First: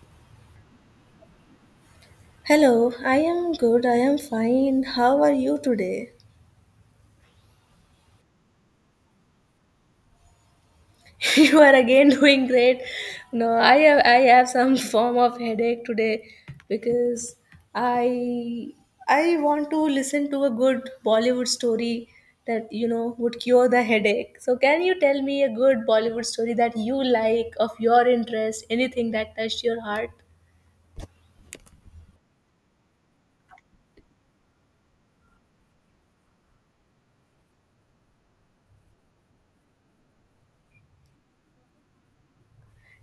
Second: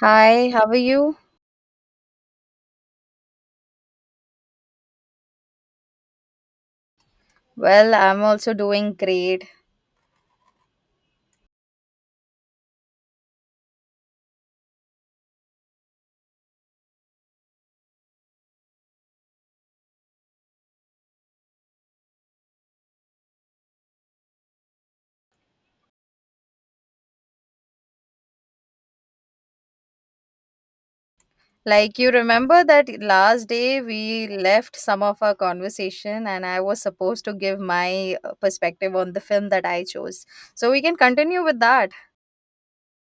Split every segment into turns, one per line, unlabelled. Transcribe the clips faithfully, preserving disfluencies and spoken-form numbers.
Hi, how are you?
Hello, I am good. I am fine. How are you today?
Well, I'm also doing great.
You are again doing great. No, I have I have some form of headache today because I I want to listen to a good Bollywood story that you know would cure the headache. So can you tell me a good Bollywood story that you like of your interest, anything that touched your heart?
Like, you remember that last day we left some of our conversation, and I was supposed to give my uh, perspective on the film that I chose. So, we can continue with that.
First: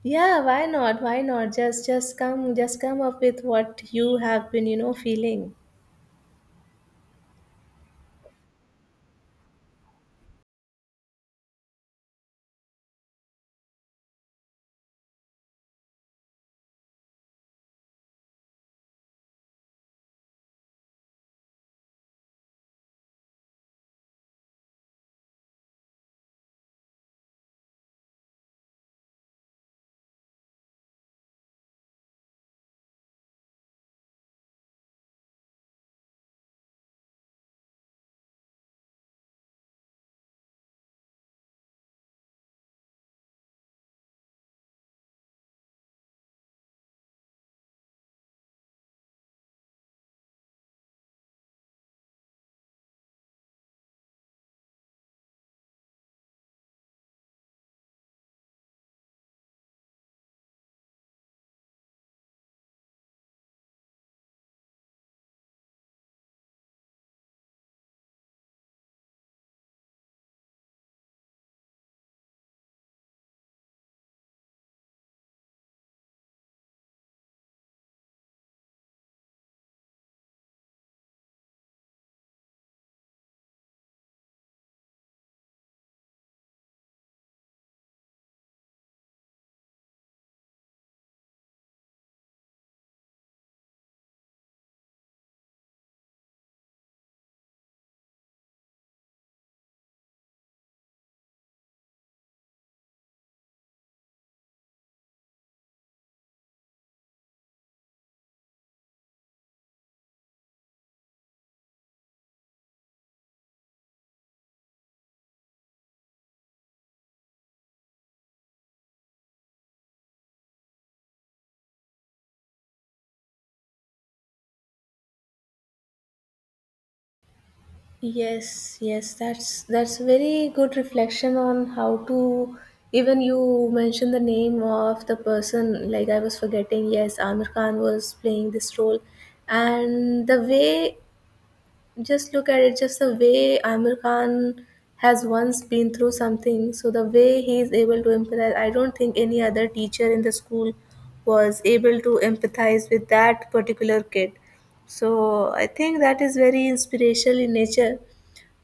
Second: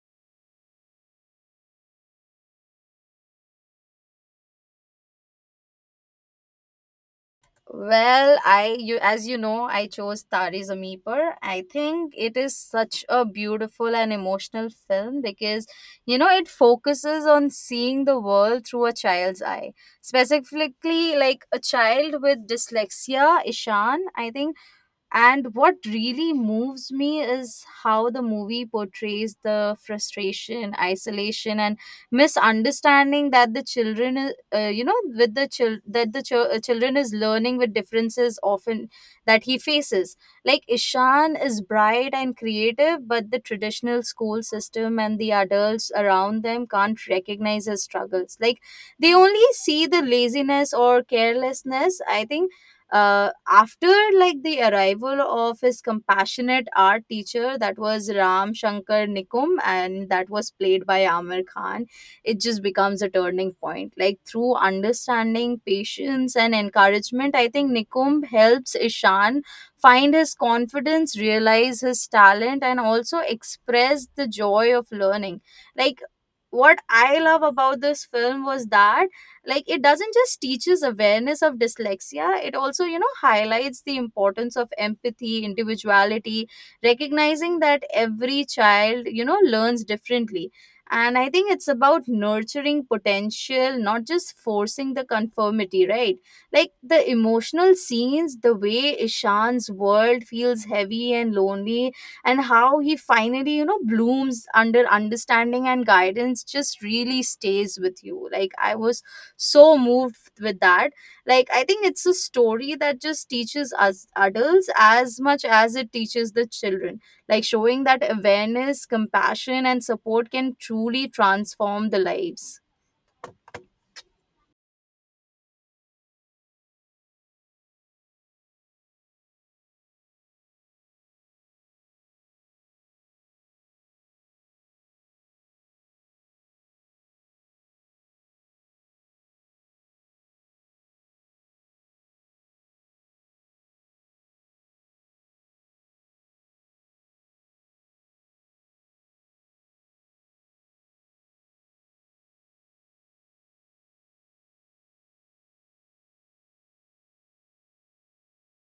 Yeah, why not? Why not? Just just come just come up with what you have been, you know, feeling.
Well, I you as you know, I chose Tare Zameen Par. I think it is such a beautiful and emotional film because you know it focuses on seeing the world through a child's eye. Specifically like a child with dyslexia, Ishan, I think, and what really moves me is how the movie portrays the frustration, isolation, and misunderstanding that the children, I- uh, you know, with the chil- that the chil- uh, children is learning with differences often that he faces. Like Ishan is bright and creative, but the traditional school system and the adults around them can't recognize his struggles. Like they only see the laziness or carelessness. I think uh, after like the arrival of his compassionate art teacher, that was Ram Shankar Nikum, and that was played by Amir Khan, it just becomes a turning point. Like through understanding, patience, and encouragement, I think Nikum helps Ishan find his confidence, realize his talent, and also express the joy of learning. Like, what I love about this film was that like it doesn't just teaches awareness of dyslexia, it also you know highlights the importance of empathy, individuality, recognizing that every child you know learns differently. And I think it's about nurturing potential, not just forcing the conformity, right? Like the emotional scenes, the way Ishan's world feels heavy and lonely, and how he finally you know blooms under understanding and guidance just really stays with you. Like I was so moved with that. Like I think it's a story that just teaches us adults as much as it teaches the children, like showing that awareness, compassion, and support can truly transform the lives.
Yes, yes, that's that's very good reflection on how to, even you mentioned the name of the person, like I was forgetting. Yes, Amir Khan was playing this role, and the way, just look at it, just the way Amir Khan has once been through something, so the way he is able to empathize, I don't think any other teacher in the school was able to empathize with that particular kid. So I think that is very inspirational in nature.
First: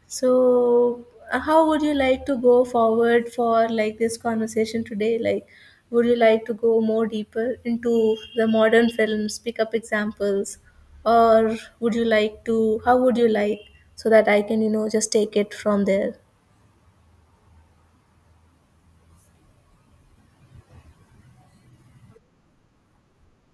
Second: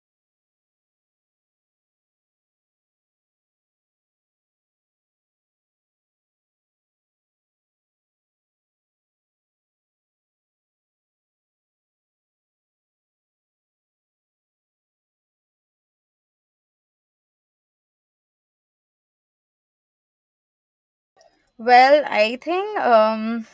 So, uh, how would you like to go forward for like this conversation today? Like, would you like to go more deeper into the modern films, pick up examples, or would you like to? How would you like, so that I can, you know, just take it from there?
Well, I think um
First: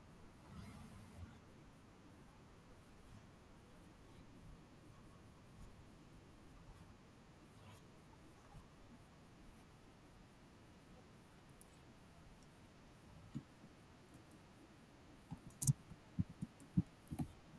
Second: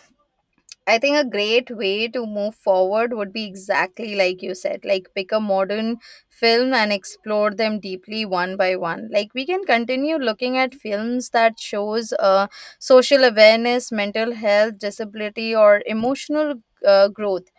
I think a great way to move forward would be exactly like you said, like pick a modern film and explore them deeply one by one. Like we can continue looking at films that shows uh, social awareness, mental health, disability, or emotional uh, growth.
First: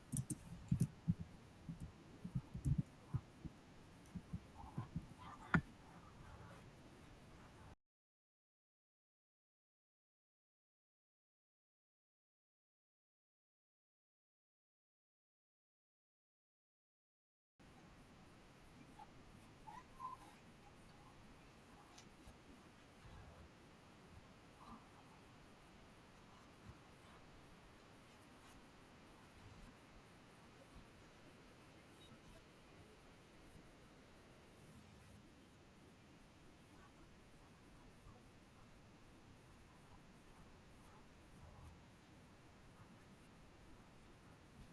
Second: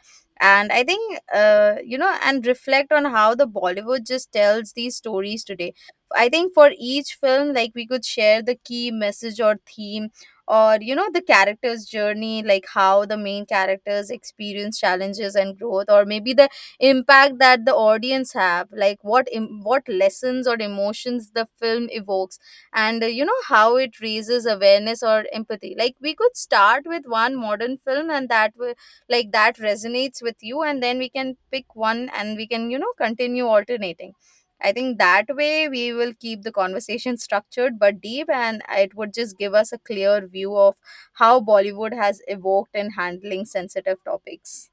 And I think uh, you know, and reflect on how the Bollywood just tells these stories today. I think for each film, like we could share the key message or theme, or you know the character's journey, like how the main characters experience challenges and growth, or maybe the impact that the audience have, like what Im- what lessons or emotions the film evokes, and uh, you know how it raises awareness or empathy. Like we could start with one modern film and that will like that resonates with you, and then we can pick one and we can you know continue alternating. I think that way we will keep the conversation structured but deep, and it would just give us a clear view of how Bollywood has evoked in handling sensitive topics.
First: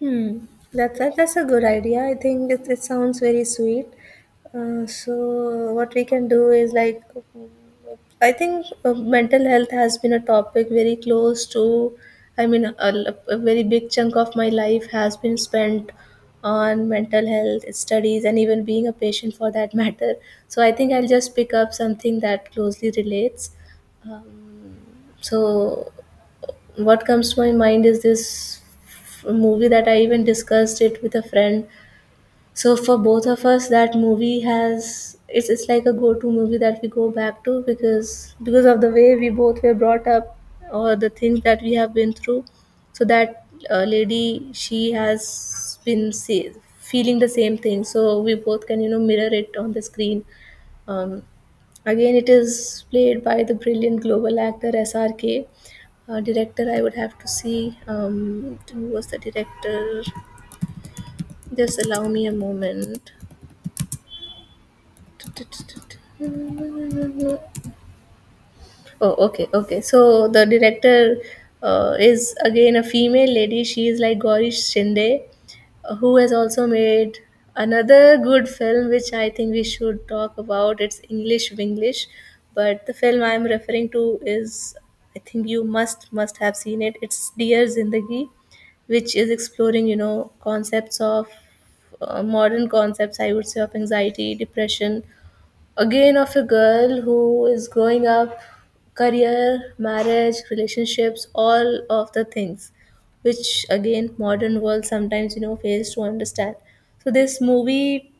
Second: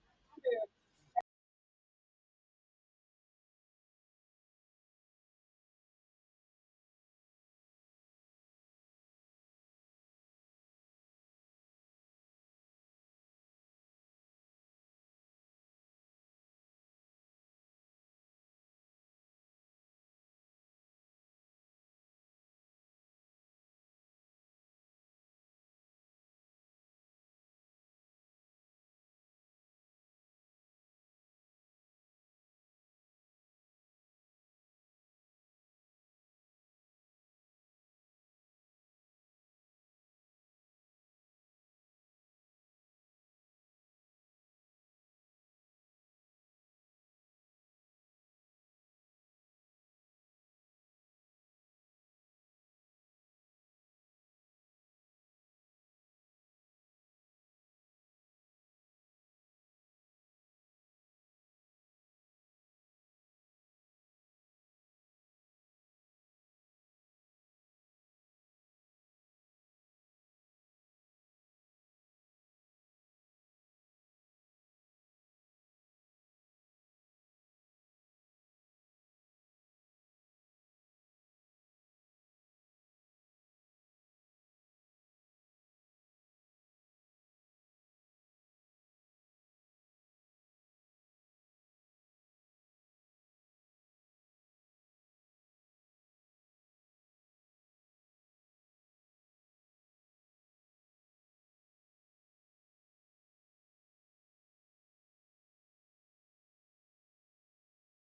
Hmm. That, that that's a good idea. I think it, it sounds very sweet. Uh, so what we can do is like, I think uh, mental health has been a topic very close to. I mean, a, l- a very big chunk of my life has been spent on mental health studies, and even being a patient for that matter. So I think I'll just pick up something that closely relates. Um, so what comes to my mind is this f- movie that I even discussed it with a friend. So for both of us, that movie has it's it's like a go-to movie that we go back to because because of the way we both were brought up, or the things that we have been through. So that uh, lady, she has been see, feeling the same thing. So we both can you know mirror it on the screen. Um, again, it is played by the brilliant global actor S R K. Uh, director, I would have to see um, who was the director. Just allow me a moment. Oh, okay, okay. So the director uh, is again a female lady. She is like Gauri Shinde, uh, who has also made another good film, which I think we should talk about. It's English Winglish, but the film I'm referring to is, I think you must must have seen it. It's Dear Zindagi, which is exploring you know concepts of uh, modern concepts. I would say, of anxiety, depression, again of a girl who is growing up, career, marriage, relationships, all of the things which again modern world sometimes you know fails to understand. So this movie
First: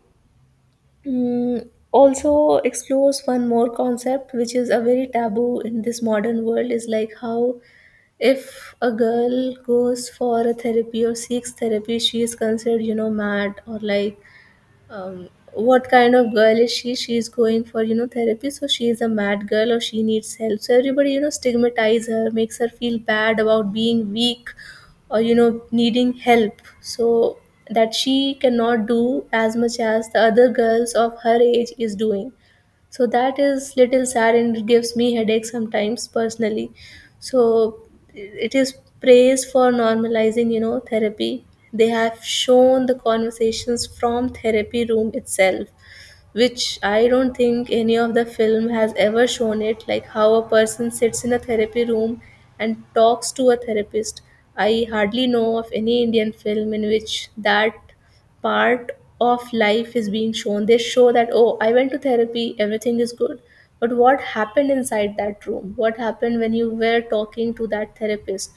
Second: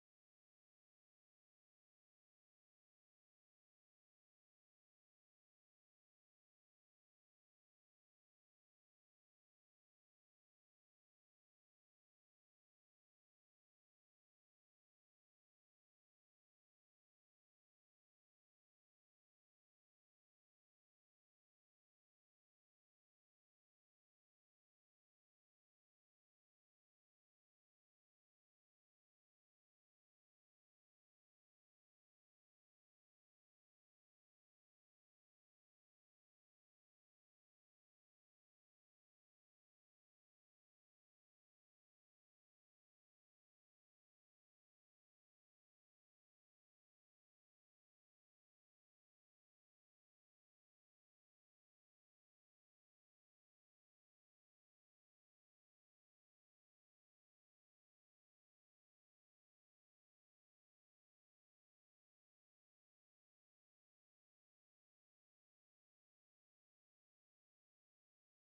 mm, also explores one more concept, which is a very taboo in this modern world, is like how if a girl goes for a therapy or seeks therapy, she is considered you know mad, or like, um, what kind of girl is she she's going for you know therapy, so she's a mad girl, or she needs help, so everybody you know stigmatize her, makes her feel bad about being weak or you know needing help, so that she cannot do as much as the other girls of her age is doing. So that is little sad, and it gives me headache sometimes personally. So it is praised for normalizing you know therapy. They have shown the conversations from therapy room itself, which I don't think any of the film has ever shown it, like how a person sits in a therapy room and talks to a therapist. I hardly know of any Indian film in which that part of life is being shown. They show that, oh, I went to therapy, everything is good. But what happened inside that room? What happened when you were talking to that therapist?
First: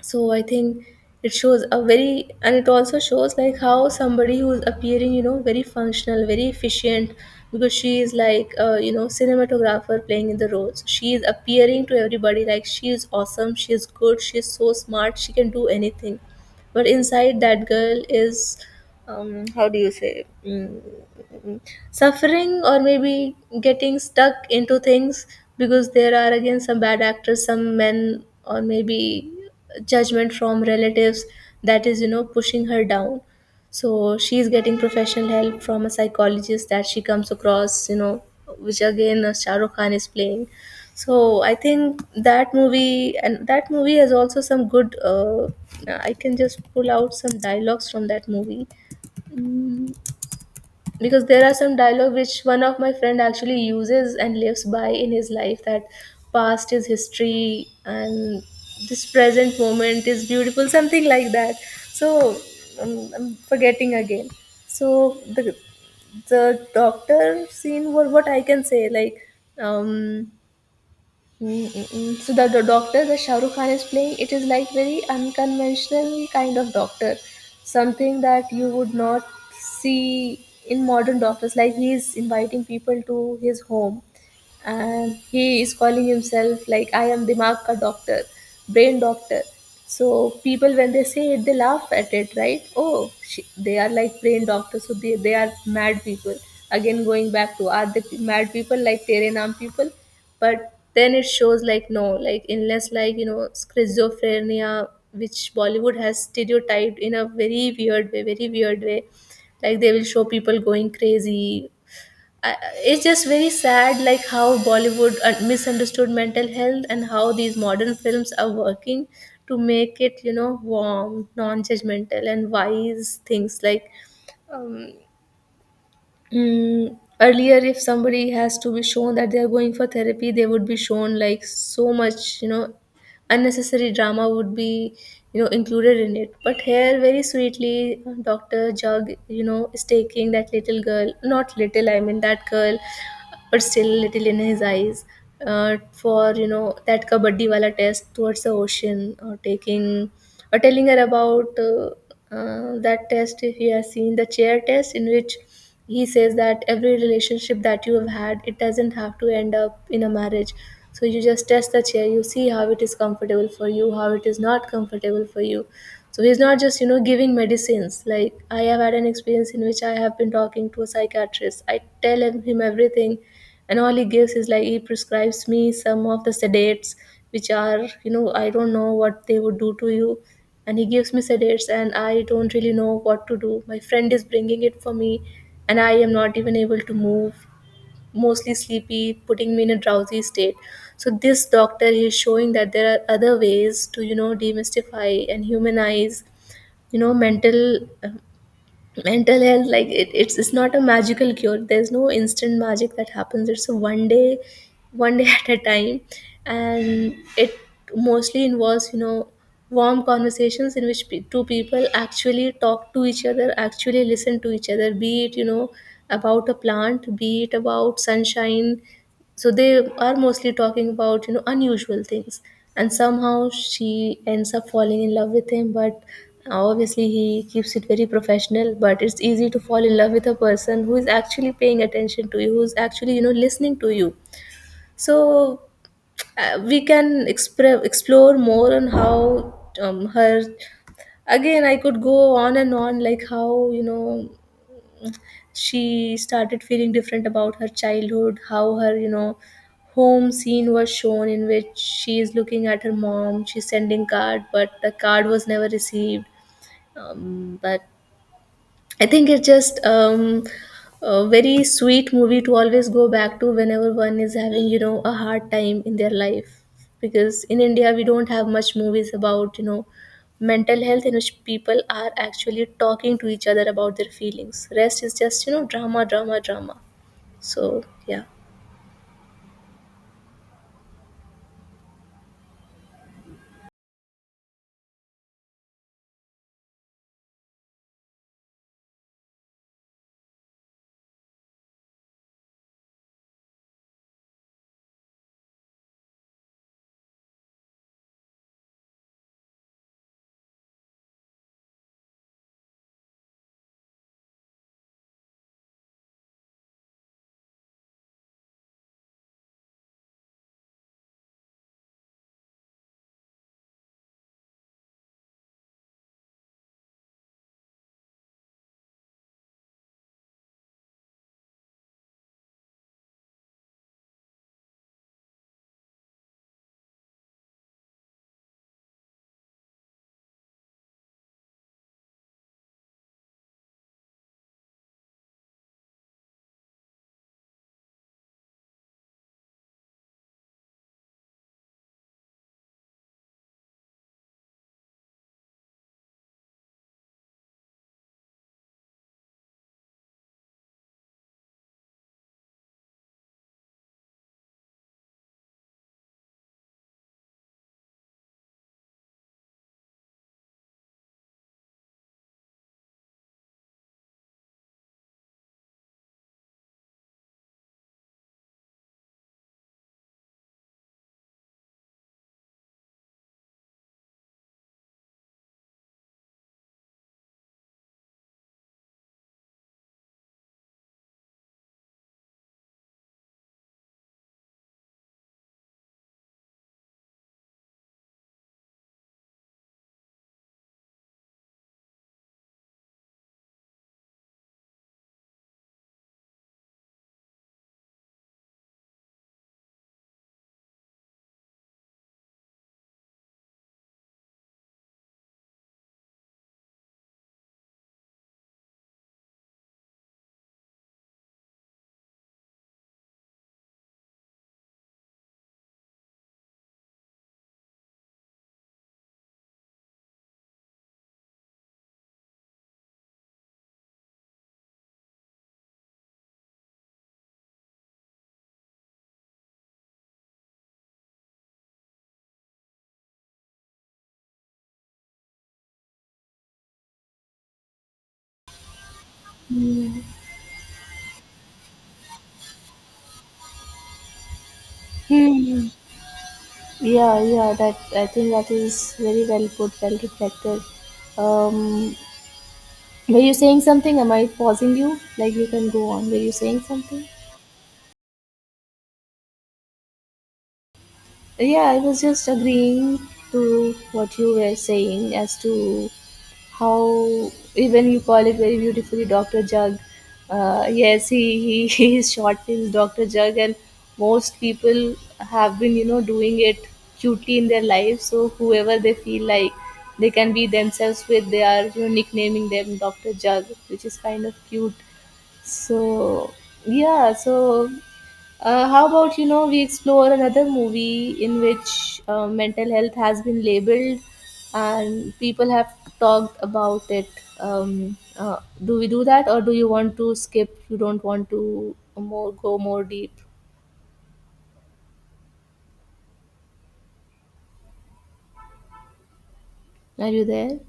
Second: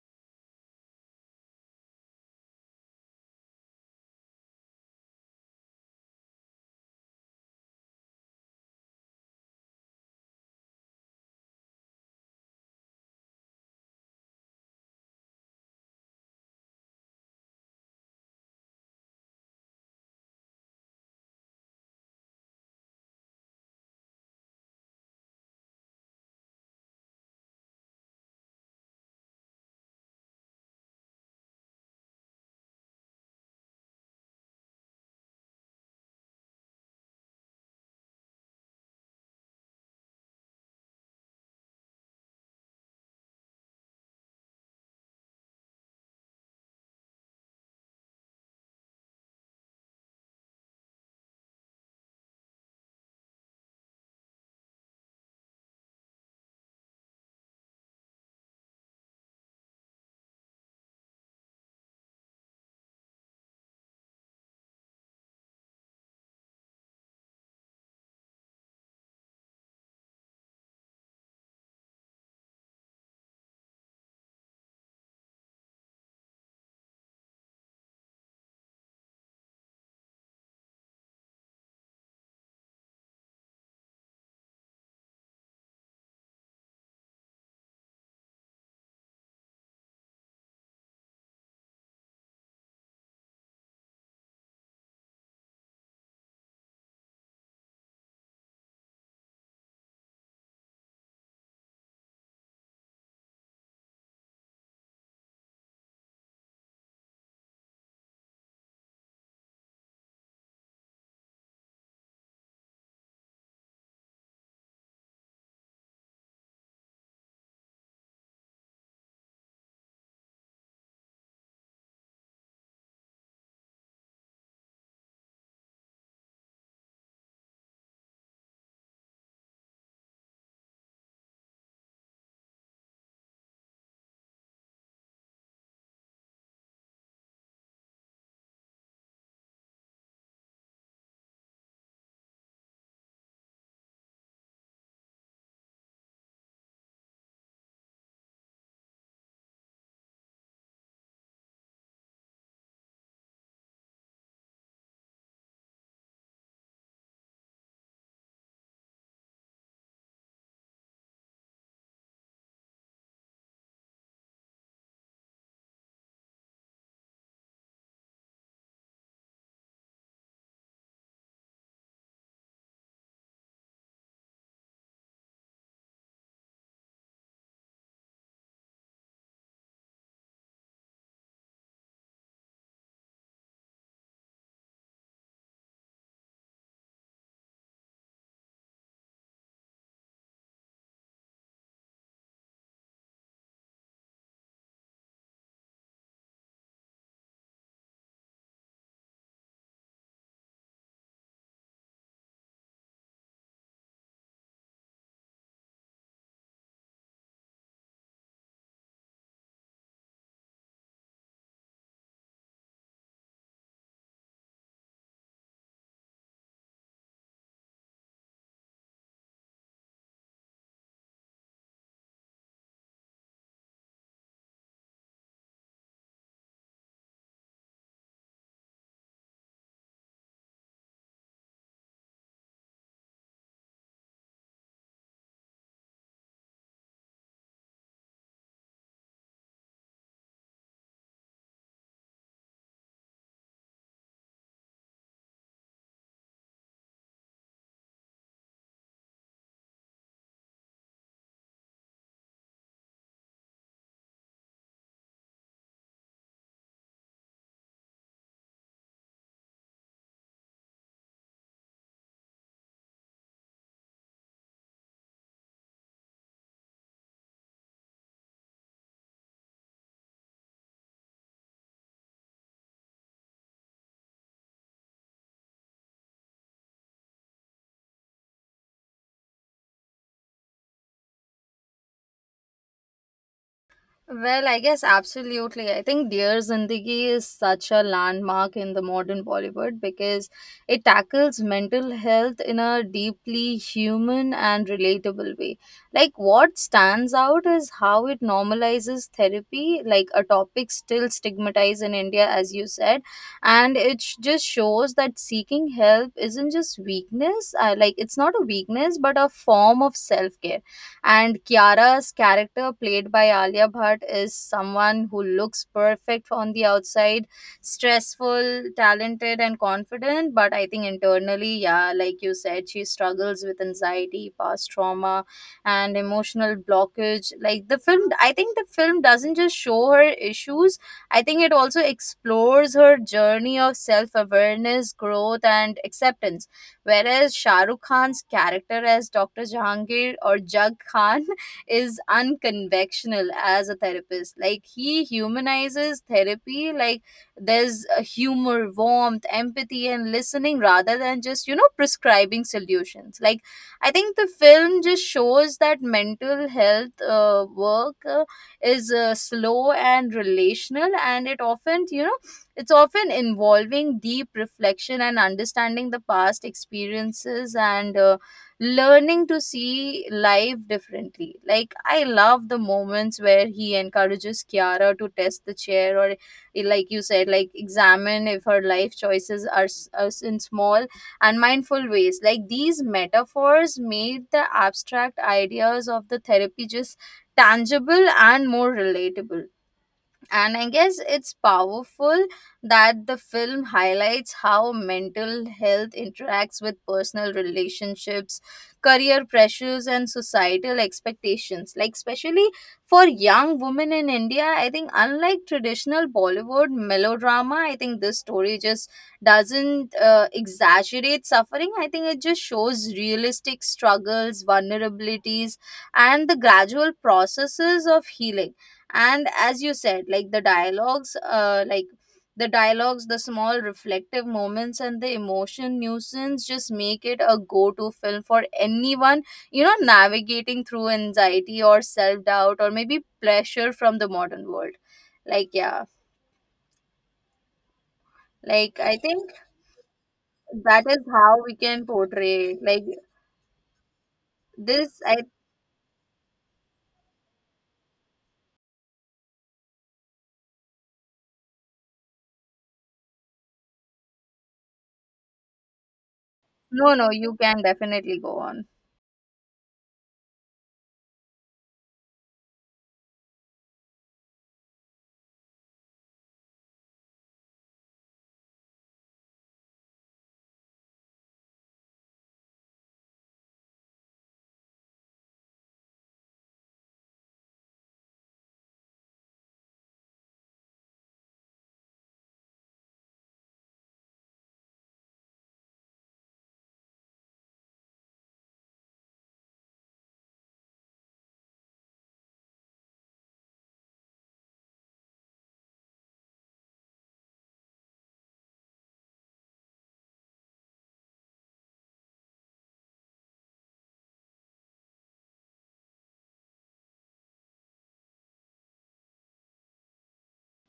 So I think it shows a very, and it also shows like how somebody who's appearing you know very functional, very efficient, because she is like uh, you know cinematographer playing in the roles, she is appearing to everybody like she is awesome, she is good, she is so smart, she can do anything, but inside that girl is, um how do you say, mm, suffering, or maybe getting stuck into things, because there are again some bad actors, some men, or maybe judgment from relatives, that is you know pushing her down. So she is getting professional help from a psychologist that she comes across, you know which again uh, Shah Rukh Khan is playing. So I think that movie, and that movie has also some good, uh, I can just pull out some dialogues from that movie. Mm, because there are some dialogue which one of my friend actually uses and lives by in his life, that past is history and this present moment is beautiful, something like that. So um, I'm forgetting again. So the the doctor scene, what what I can say, like, um Mm-mm-mm. So the, the doctor that Shah Rukh Khan is playing, it is like very unconventional kind of doctor, something that you would not see in modern doctors. Like he is inviting people to his home, and he is calling himself like, I am dimag ka doctor, brain doctor. So people when they say it they laugh at it, right, oh she, they are like brain doctors, so they, they are mad people. Again going back to, are they pe- mad people like tere naam people? But then it shows like no, like unless like you know schizophrenia, which Bollywood has stereotyped in a very weird way, very weird way. Like they will show people going crazy. I- it's just very sad, like how Bollywood uh, misunderstood mental health, and how these modern films are working to make it you know warm, non-judgmental and wise, things like, um, mm, earlier if somebody has to be shown that they are going for therapy, they would be shown like so much you know unnecessary drama would be you know included in it. But here very sweetly, Dr. Jug, you know is taking that little girl, not little, I mean that girl but still little in his eyes, uh, for you know that kabaddi wala test towards the ocean, or taking, or telling her about uh, uh, that test. If you have seen the chair test, in which he says that every relationship that you have had, it doesn't have to end up in a marriage, so you just test the chair, you see how it is comfortable for you, how it is not comfortable for you. So he's not just you know giving medicines, like I have had an experience in which I have been talking to a psychiatrist, I tell him, him everything, and all he gives is like he prescribes me some of the sedates, which are you know I don't know what they would do to you. And he gives me sedates, and I don't really know what to do, my friend is bringing it for me, and I am not even able to move, mostly sleepy, putting me in a drowsy state. So this doctor, he is showing that there are other ways to you know demystify and humanize, you know mental mental health. Like it, it's it's not a magical cure, there's no instant magic that happens, it's a one day one day at a time. And it mostly involves you know warm conversations in which pe- two people actually talk to each other, actually listen to each other, be it you know about a plant, be it about sunshine. So they are mostly talking about you know unusual things. And somehow she ends up falling in love with him, but obviously he keeps it very professional, but it's easy to fall in love with a person who is actually paying attention to you, who's actually you know listening to you. So uh, we can expre- explore more on how um, her, again I could go on and on, like how you know she started feeling different about her childhood, how her you know home scene was shown in which she is looking at her mom, she's sending card, but the card was never received. Um, but I think it's just um, a very sweet movie to always go back to whenever one is having, you know, a hard time in their life. Because in India, we don't have much movies about, you know, mental health in which people are actually talking to each other about their feelings. Rest is just, you know, drama, drama, drama. So, yeah.
Well, I guess absolutely. I think Dear Zindagi is such a landmark in the modern Bollywood because it tackles mental health in a deeply human and relatable way. Like, what stands out is how it normalizes therapy, like a topic still stigmatized in India, as you said. And it sh- just shows that seeking help isn't just weakness, uh, like, it's not a weakness, but a form of self care. And Kiara's character, played by Alia Bhatt, is someone who looks perfect on the outside, stressful, talented, and confident. But I think internally, yeah, like you said, she struggles with anxiety, past trauma, and emotional blockage. Like the film, I think the film doesn't just show her issues, I think it also explores her journey of self awareness, growth, and acceptance. Whereas Shah Rukh Khan's character as Doctor Jahangir or Jug Khan is unconventional as a therapist. Like he humanizes therapy, like there's a humor, warmth, empathy, and listening rather than just, you know, prescribing solutions. Like I think the film just shows that mental health uh, work uh, is uh, slow and relational, and it often, you know, it's often involving deep reflection and understanding the past experiences, and uh, learning to see life differently. Like, I love the moments where he encourages Kiara to test the chair, or eh, like you said, like examine if her life choices are, s- are s- in small and mindful ways. Like, these metaphors made the abstract ideas of the therapy just tangible and more relatable. And I guess it's powerful that the film highlights how mental health interacts with personal relationships, career pressures, and societal expectations, like especially for young women in India. I think unlike traditional Bollywood melodrama, I think this story just doesn't uh, exaggerate suffering. I think it just shows realistic struggles, vulnerabilities, and the gradual processes of healing. And as you said, like the dialogues uh like the dialogues the small reflective moments and the emotion nuisance just make it a go-to film for anyone you know navigating through anxiety, or self-doubt, or maybe pressure from the modern world. Like yeah, like I think that is how we can portray like this I.
Hmm. Yeah, yeah, that I think that is very well put, well reflected. Um, Were you saying something? Am I pausing you? Like you can go on. Were you saying
No,
something?
no, you can definitely go on.
Yeah, I was just agreeing to what you were saying as to how even you call it very beautifully doctor Jug. Uh, yes, he, he, he is short is doctor Jug, and most people have been, you know, doing it cutely in their life. So whoever they feel like they can be themselves with, they are, you know, nicknaming them doctor Jug, which is kind of cute. So, yeah, so uh, how about, you know, we explore another movie in which uh, mental health has been labeled and people have talked about it. Um, uh, do we do that, or do you want to skip? You don't want to more go more deep. Are you there?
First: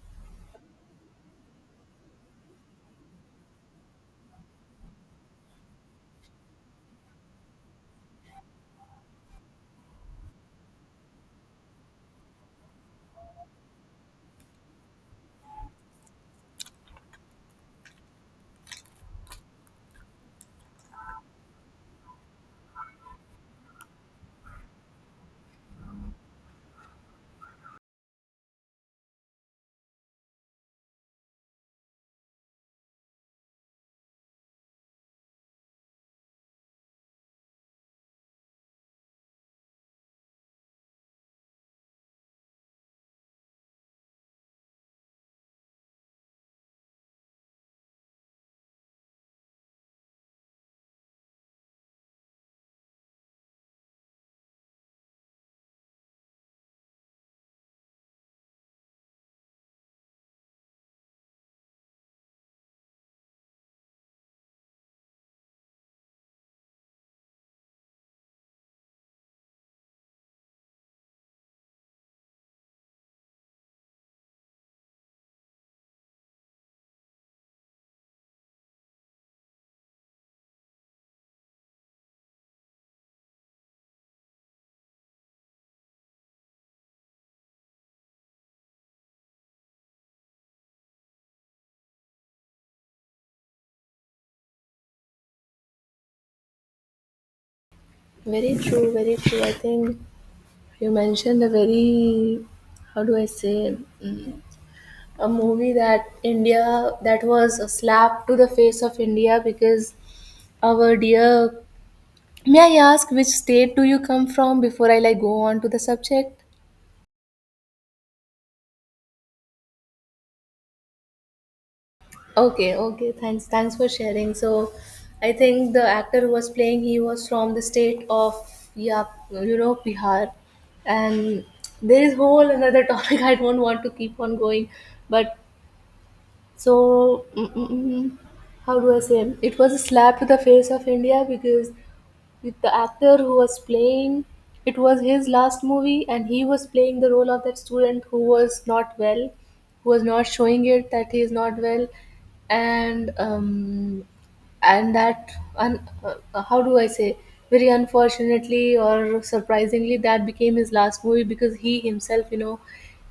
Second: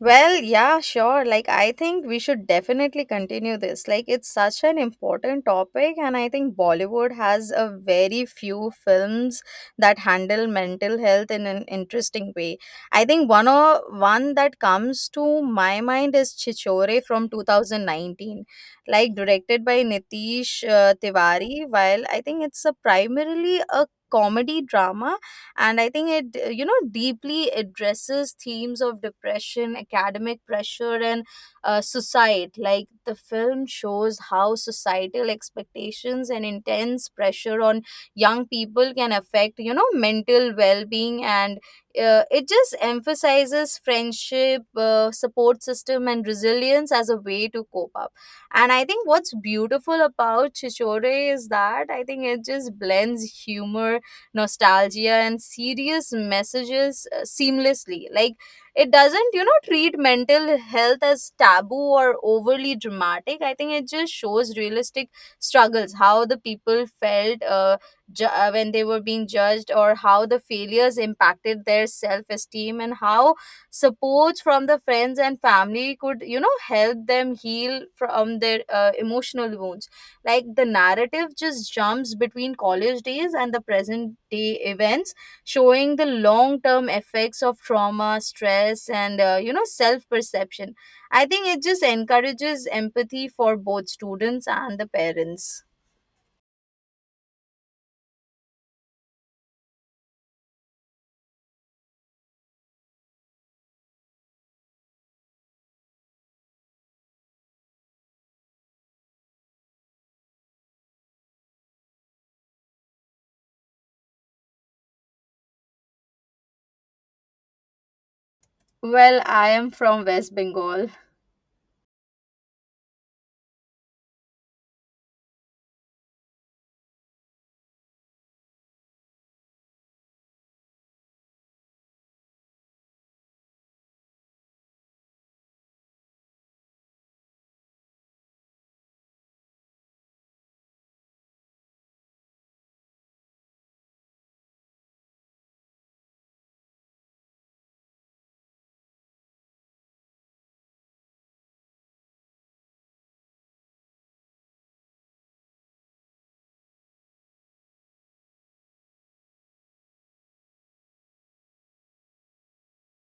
Well, yeah, sure. Like, I think we should definitely continue this. Like, it's such an important topic, and I think Bollywood has a very few films that handle mental health in an interesting way. I think one or one that comes to my mind is Chichore from two thousand nineteen, like directed by Nitish uh, Tiwari. While I think it's a primarily a comedy drama, and I think it uh, you know deeply addresses themes of depression, academic pressure, and uh, suicide. Like the film shows how societal expectations and intense pressure on young people can affect you know mental well-being, and uh, it just emphasizes friendship, uh, support system, and resilience as a way to cope up. And I think what's beautiful about Chichore is that I think it just blends humor, nostalgia, and serious messages uh, seamlessly. Like it doesn't you know treat mental health as taboo or overly dramatic. I think it just shows realistic struggles, how the people felt uh, ju- uh, when they were being judged, or how the failures impacted their self esteem, and how supports from the friends and family could you know help them heal from their uh, emotional wounds. Like the narrative just jumps between college days and the present day events, showing the long term effects of trauma, stress, and uh, you know self perception. I think it just encourages empathy for both students and the parents.
Very true, very true. I think you mentioned a very, how do I say, mm, a movie that India that was a slap to the face of India because our dear, may I ask which state do you come from before I like go on to the subject?
Well, I am from West Bengal.
Okay, okay, thanks. Thanks for sharing. So I think the actor who was playing he was from the state of, yeah, you know, Bihar. And there is whole another topic I don't want to keep on going. But so mm, mm, mm, how do I say, it was a slap to the face of India because with the actor who was playing, it was his last movie and he was playing the role of that student who was not well, who was not showing it that he is not well. And um, and that un, uh, how do I say very unfortunately or surprisingly that became his last movie because he himself, you know,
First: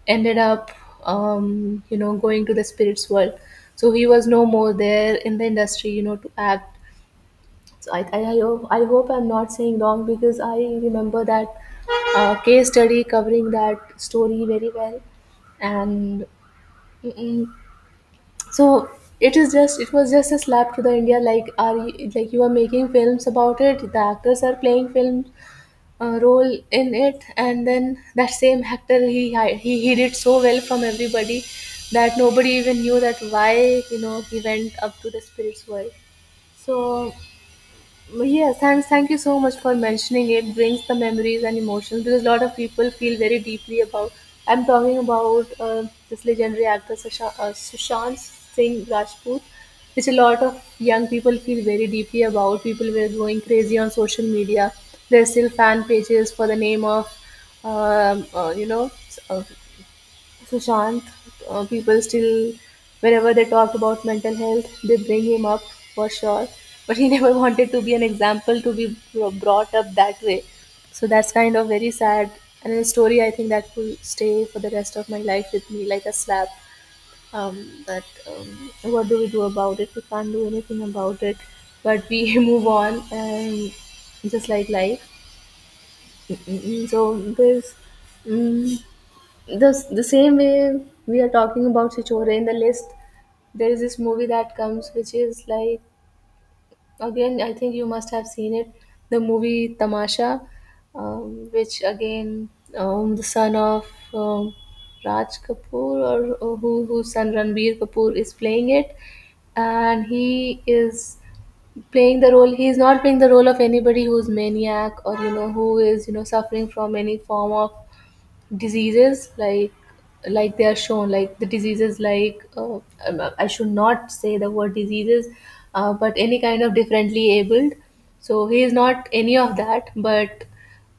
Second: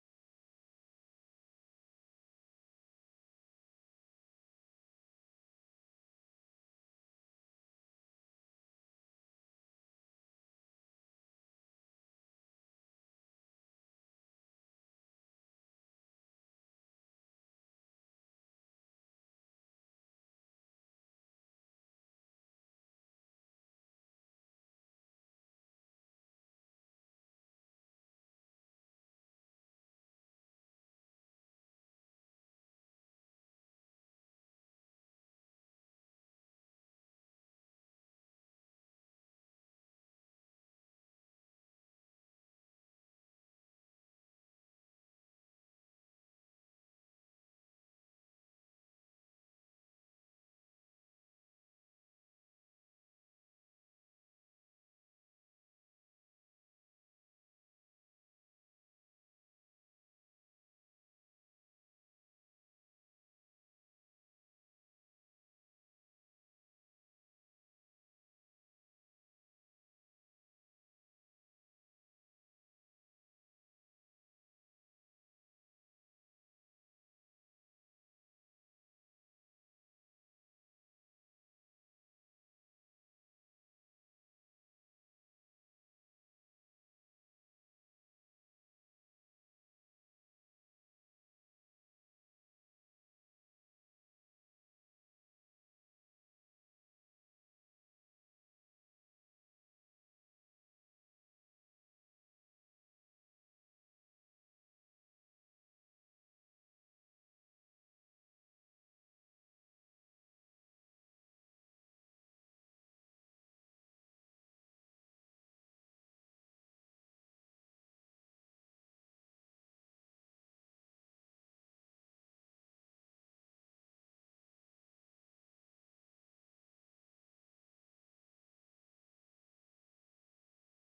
ended up, um, you know, going to the spirits world. So he was no more there in the industry, you know, to act. So I, I, I, hope- I hope I'm not saying wrong because I remember that uh, case study covering that story very well. And mm-mm. so it is just, it was just a slap to the India, like are you, like you are making films about it. The actors are playing film uh, role in it, and then that same actor, he hi- he hid it so well from everybody that nobody even knew that why, you know, he went up to the spirits world. So well, yes, and thank you so much for mentioning it. Brings the memories and emotions because a lot of people feel very deeply about. I'm talking about uh, this legendary actor Susha- uh, Sushant Singh Rajput, which a lot of young people feel very deeply about. People were going crazy on social media. There's still fan pages for the name of, um, uh, you know, s- uh, Sushant, uh, people still, whenever they talk about mental health, they bring him up for sure. But he never wanted to be an example to be bro- brought up that way. So that's kind of very sad. And a story I think that will stay for the rest of my life with me like a slap. Um, that um, what do we do about it? We can't do anything about it. But we move on and just like life. Mm, mm, mm. So there's. mm the the same way we are talking about Chichore in the list, there is this movie that comes which is like, again, I think you must have seen it, the movie Tamasha, um, which again, um, the son of um, Raj Kapoor, or, or who, whose son Ranbir Kapoor is playing it, and he is playing the role, he is not playing the role of anybody who's maniac or, you know, who is, you know, suffering from any form of diseases, like like they are shown like the diseases like uh, um, uh, I should not say the word diseases. Uh, but any kind of differently abled, so he is not any of that. But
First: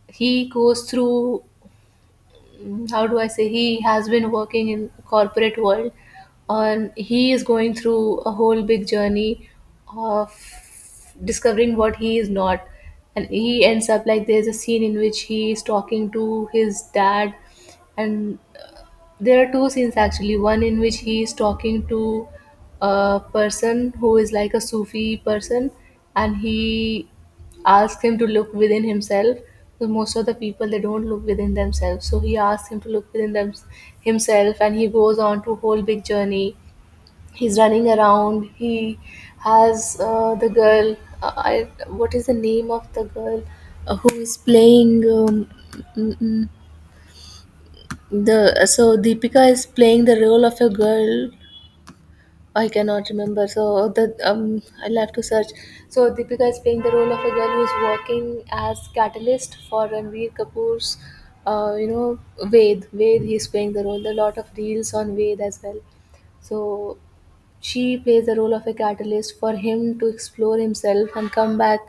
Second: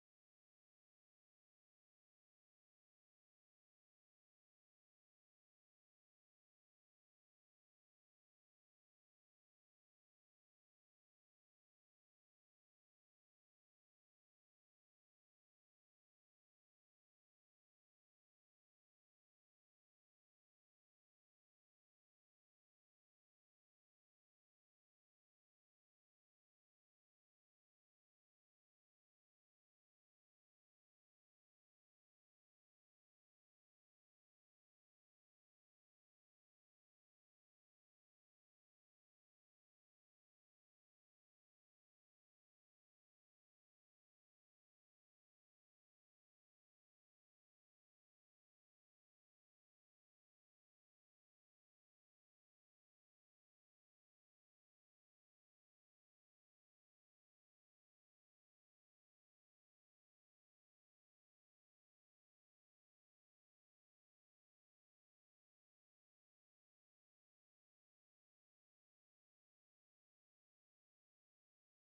he goes through, mm, how do I say, he has been working in corporate world and he is going through a whole big journey of discovering what he is not. And he ends up like, there's a scene in which he is talking to his dad. And there are two scenes actually. One in which he is talking to a person who is like a Sufi person, and he asks him to look within himself. So most of the people they don't look within themselves. So he asks him to look within them, himself, and he goes on to whole big journey. He's running around. He has uh, the girl. Uh, I, what is the name of the girl uh, who is playing? Um, mm, mm, the so Deepika is playing the role of a girl. I cannot remember. So the um, I'll have to search. So Deepika is playing the role of a girl who is working as catalyst for Ranveer Kapoor's, uh, you know, Ved. Ved. He's playing the role. There are a lot of reels on Ved as well. So she plays the role of a catalyst for him to explore himself and come back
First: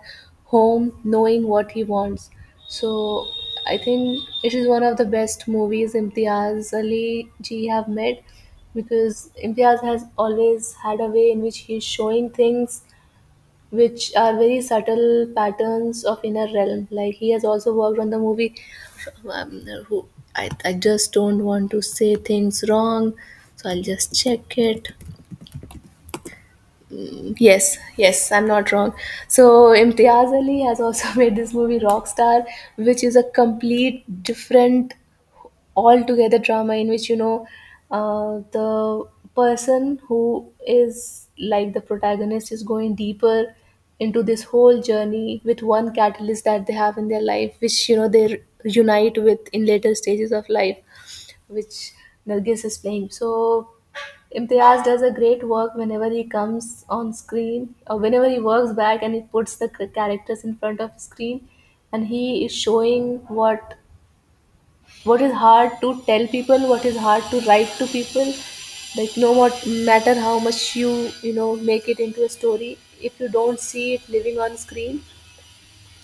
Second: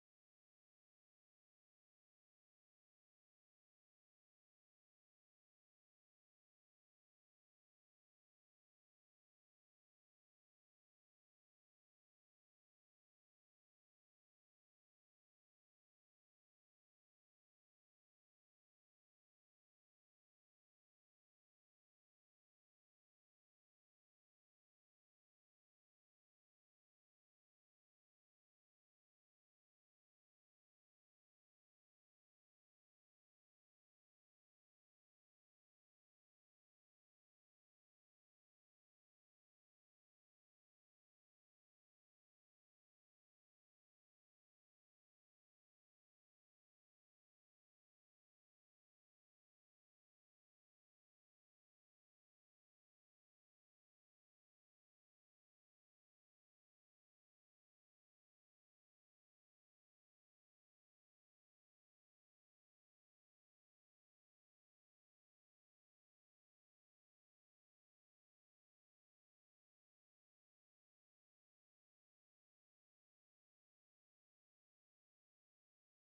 home knowing what he wants. So I think it is one of the best movies Imtiaz Ali ji have made because Imtiaz has always had a way in which he is showing things which are very subtle patterns of inner realm. Like he has also worked on the movie. Um, who, I, I just don't want to say things wrong, so I'll just check it. Yes, yes, I'm not wrong. So Imtiaz Ali has also made this movie Rockstar, which is a complete different altogether drama in which, you know, uh, the person who is like the protagonist is going deeper into this whole journey with one catalyst that they have in their life, which, you know, they r- unite with in later stages of life, which Nargis is playing. So Imtiaz does a great work whenever he comes on screen or whenever he works back and he puts the c- characters in front of screen, and he is showing what what is hard to tell people, what is hard to write to people. Like no mat- matter how much you, you know, make it into a story, if you don't see it living on screen,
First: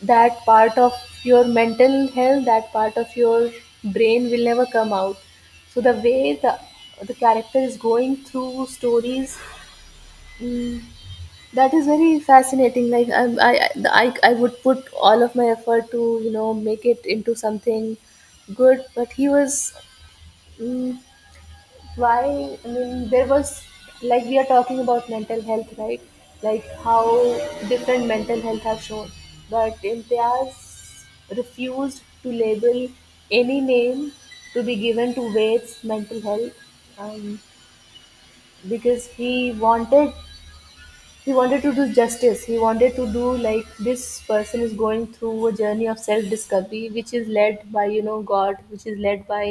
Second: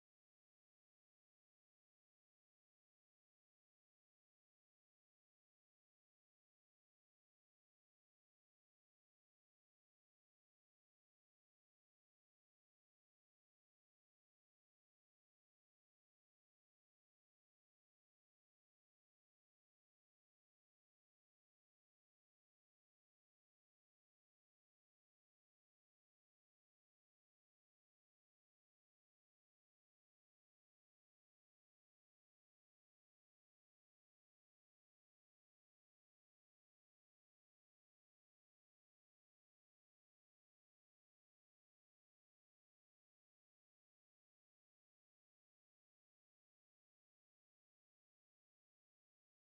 that part of your mental health, that part of your brain will never come out. So the way the the character is going through stories, mm, that is very fascinating. Like I'm, I, I, I would put all of my effort to, you know, make it into something good, but he was. mm, why, I mean, there was, like we are talking about mental health, right? Like how different mental health have shown, but Imtiaz refused to label any name to be given to Wade's mental health, um, because he wanted, he wanted to do justice, he wanted to do like this person is going through a journey of self discovery which is led by, you know, god, which is led by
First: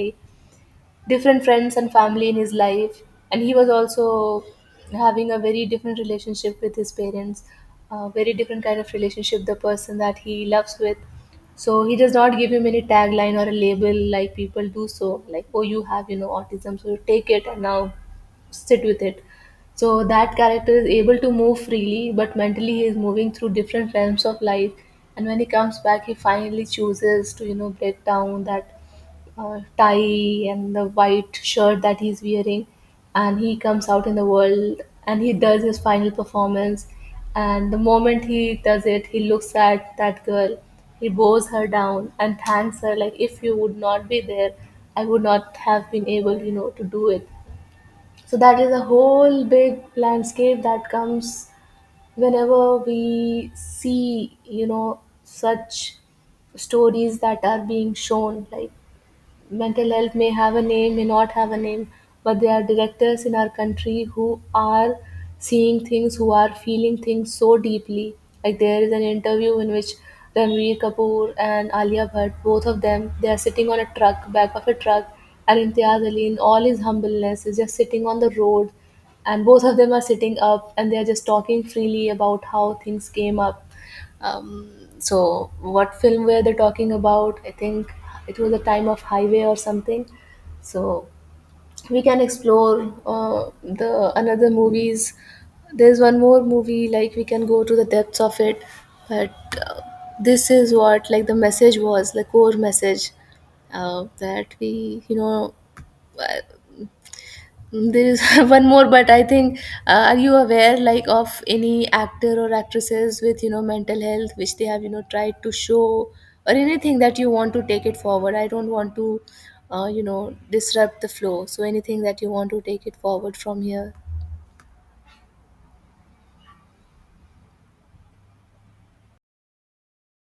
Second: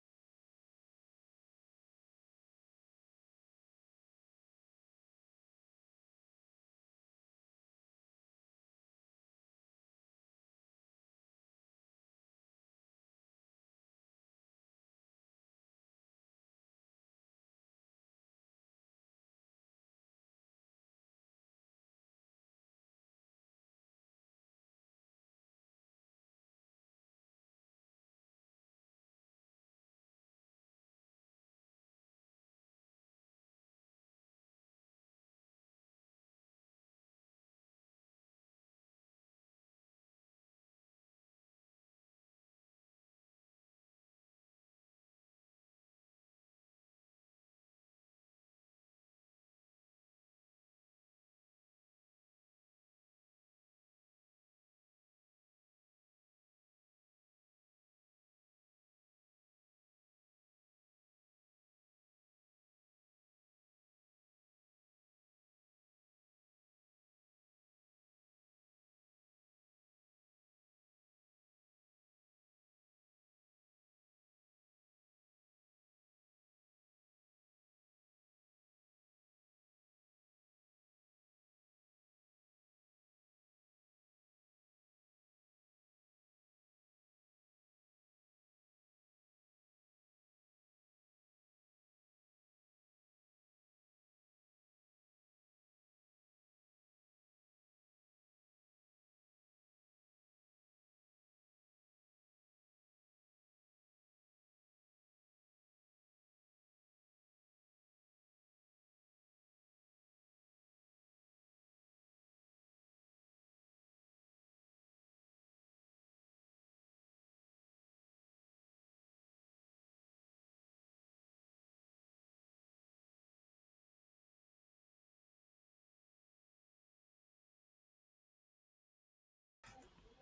different friends and family in his life. And he was also having a very different relationship with his parents, a very different kind of relationship the person that he loves with. So he does not give him any tagline or a label like people do, so like oh you have, you know, autism, so take it and now sit with it. So that character is able to move freely, but mentally he is moving through different realms of life. And when he comes back, he finally chooses to, you know, break down that uh, tie and the white shirt that he's wearing, and he comes out in the world, and he does his final performance. And the moment he does it, he looks at that girl, he bows her down and thanks her, like if you would not be there, I would not have been able, you know, to do it. So that is a whole big landscape that comes whenever we see, you know, such stories that are being shown. Like mental health may have a name, may not have a name, but there are directors in our country who are seeing things, who are feeling things so deeply. Like there is an interview in which Ranveer Kapoor and Alia Bhatt, both of them, they are sitting on a truck, back of a truck, and Imtiaz Ali, in all his humbleness, is just sitting on the road, and both of them are sitting up and they are just talking freely about how things came up. um, so, what film were they talking about? I think it was a time of highway or something. So, we can explore uh, the another movies. There's one more movie like we can go to the depths of it, but uh, this is what, like the message was, the core message uh, that we, you know, uh, there is one more, but I think uh, are you aware like of any actor or actresses with, you know, mental health which they have, you know, tried to show, or anything that you want to take it forward? I don't want to uh, you know, disrupt the flow. So anything that you want to take it forward from here.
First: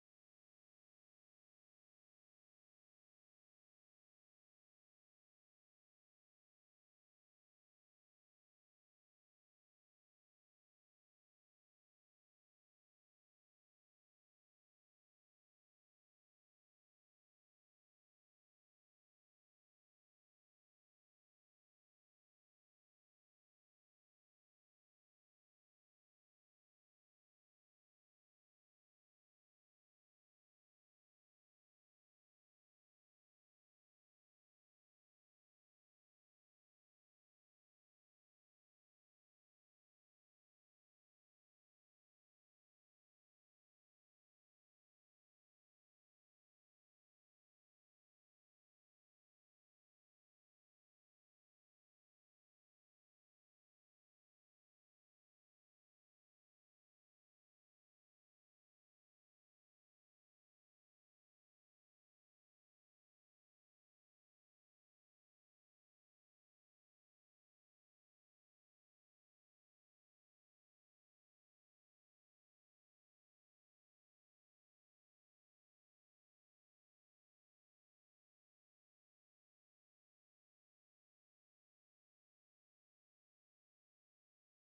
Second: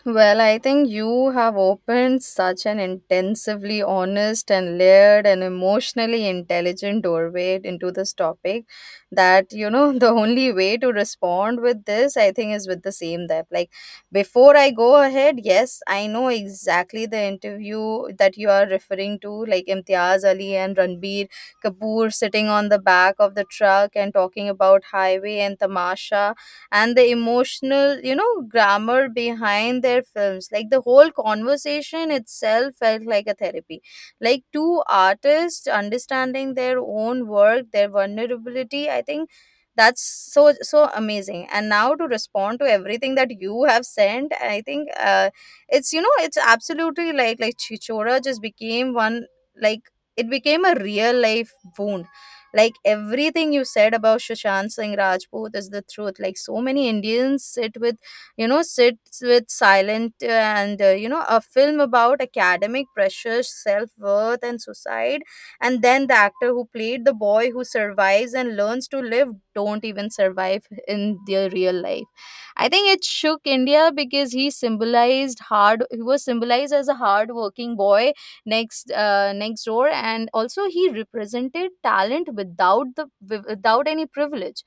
Well, I think you have opened such an intensively honest and layered and emotionally intelligent doorway into this topic that, you know, the only way to respond with this, I think, is with the same depth. Like, before I go ahead, yes, I know exactly the interview that you are referring to, like Imtiaz Ali and Ranbir Kapoor sitting on the back of the truck and talking about Highway and Tamasha and the emotional you know grammar behind their films. Like the whole conversation itself felt like a therapy, like two artists understanding their own work, their vulnerability. I think that's so so amazing. And now to respond to everything that you have sent, I think uh, it's you know it's absolutely like like Chichora just became one. Like it became a real life wound. Like everything you said about Sushant Singh Rajput is the truth. Like so many Indians sit with, you know, sits with silent uh, and, uh, you know, a film about academic pressure, self worth, and suicide. And then the actor who played the boy who survives and learns to live don't even survive in their real life. I think it shook India because he symbolized hard. He was symbolized as a hard-working boy next uh, next door, and also he represented talent without the without any privilege.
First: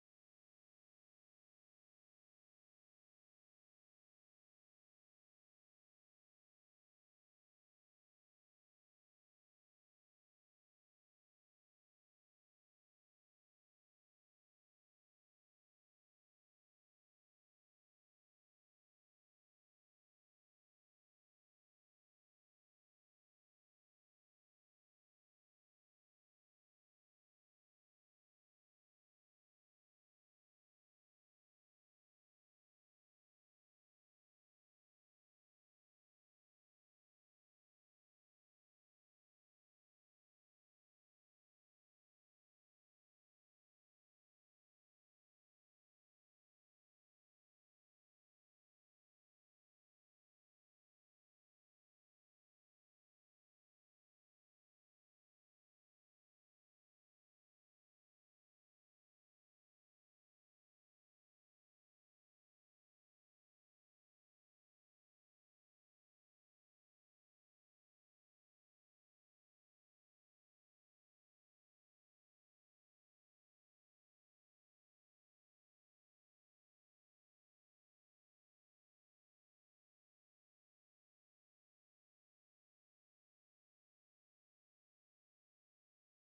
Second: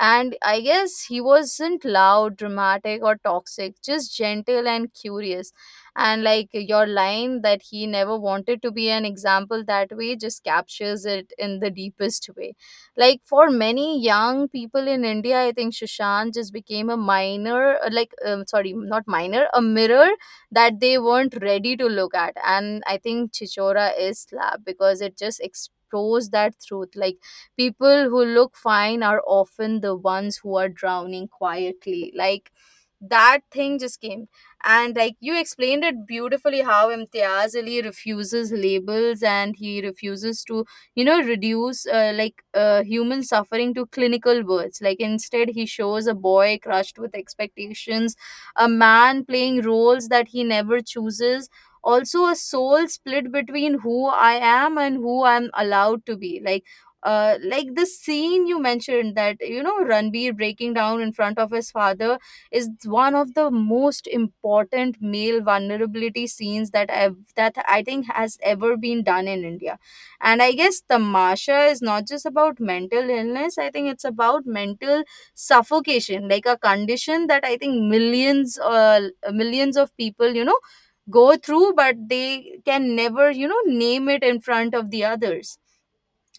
And I guess he wasn't loud, dramatic, or toxic. Just gentle and curious. And like your line that he never wanted to be an example that way just captures it in the deepest way. Like for many young people in India, I think Shashank just became a minor, uh, like um, sorry, not minor, a mirror that they weren't ready to look at. And I think Chichora is slab because it just exposed that truth. Like people who look fine are often the ones who are drowning quietly. Like that thing just came. And like you explained it beautifully how Imtiaz Ali refuses labels and he refuses to you know reduce uh, like uh, human suffering to clinical words, like instead he shows a boy crushed with expectations, a man playing roles that he never chooses, also a soul split between who I am and who I'm allowed to be. Like uh, like the scene you mentioned that you know Ranbir breaking down in front of his father is one of the most important male vulnerability scenes that I've, that I think has ever been done in India. And I guess Tamasha is not just about mental illness. I think it's about mental suffocation, like a condition that I think millions, uh, millions of people, you know, go through, but they can never, you know, name it in front of the others.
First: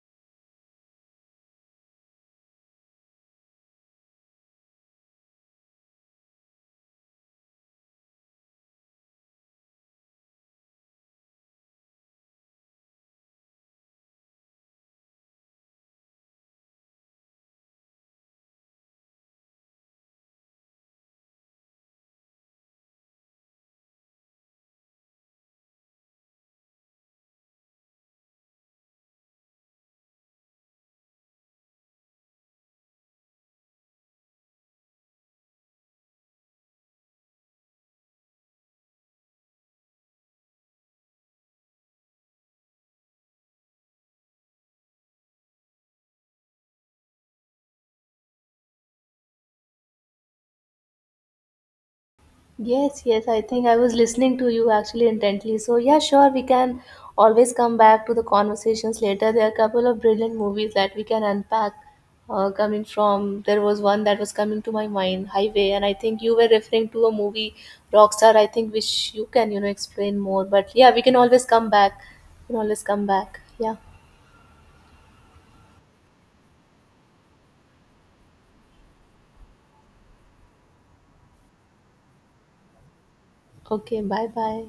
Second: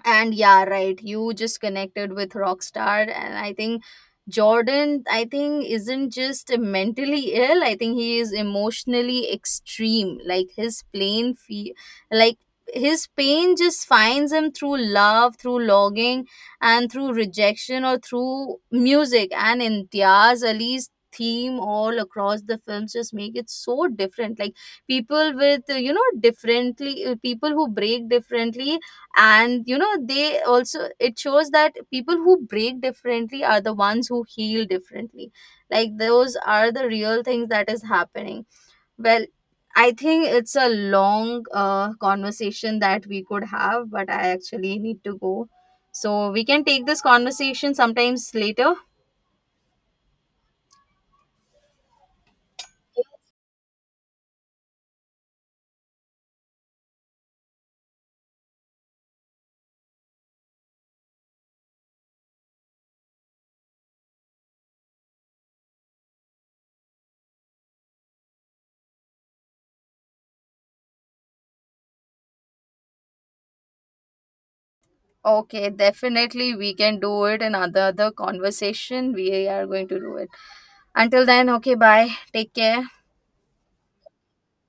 And yeah, right. You just connected with Rockstar, and I think Jordan, I think, isn't just mentally ill. I think he is emotionally extreme. Like his plain fe- like his pain just finds him through love, through longing, and through rejection or through music. And in Diaz Ali's theme all across the films just make it so different. Like people with uh, you know differently uh, people who break differently, and you know they also it shows that people who break differently are the ones who heal differently. Like those are the real things that is happening. Well, I think it's a long uh, conversation that we could have, but I actually need to go. So we can take this conversation sometimes later.
Yes, yes, I think I was listening to you actually intently. So, yeah, sure, we can always come back to the conversations later. There are a couple of brilliant movies that we can unpack uh, coming from. There was one that was coming to my mind, Highway, and I think you were referring to a movie, Rockstar, I think, which you can, you know, explain more. But yeah, we can always come back. We can always come back. Yeah.
Okay, definitely we can do it in other other conversation we are going to do it. Until then, okay, bye, take care.
Okay, bye bye.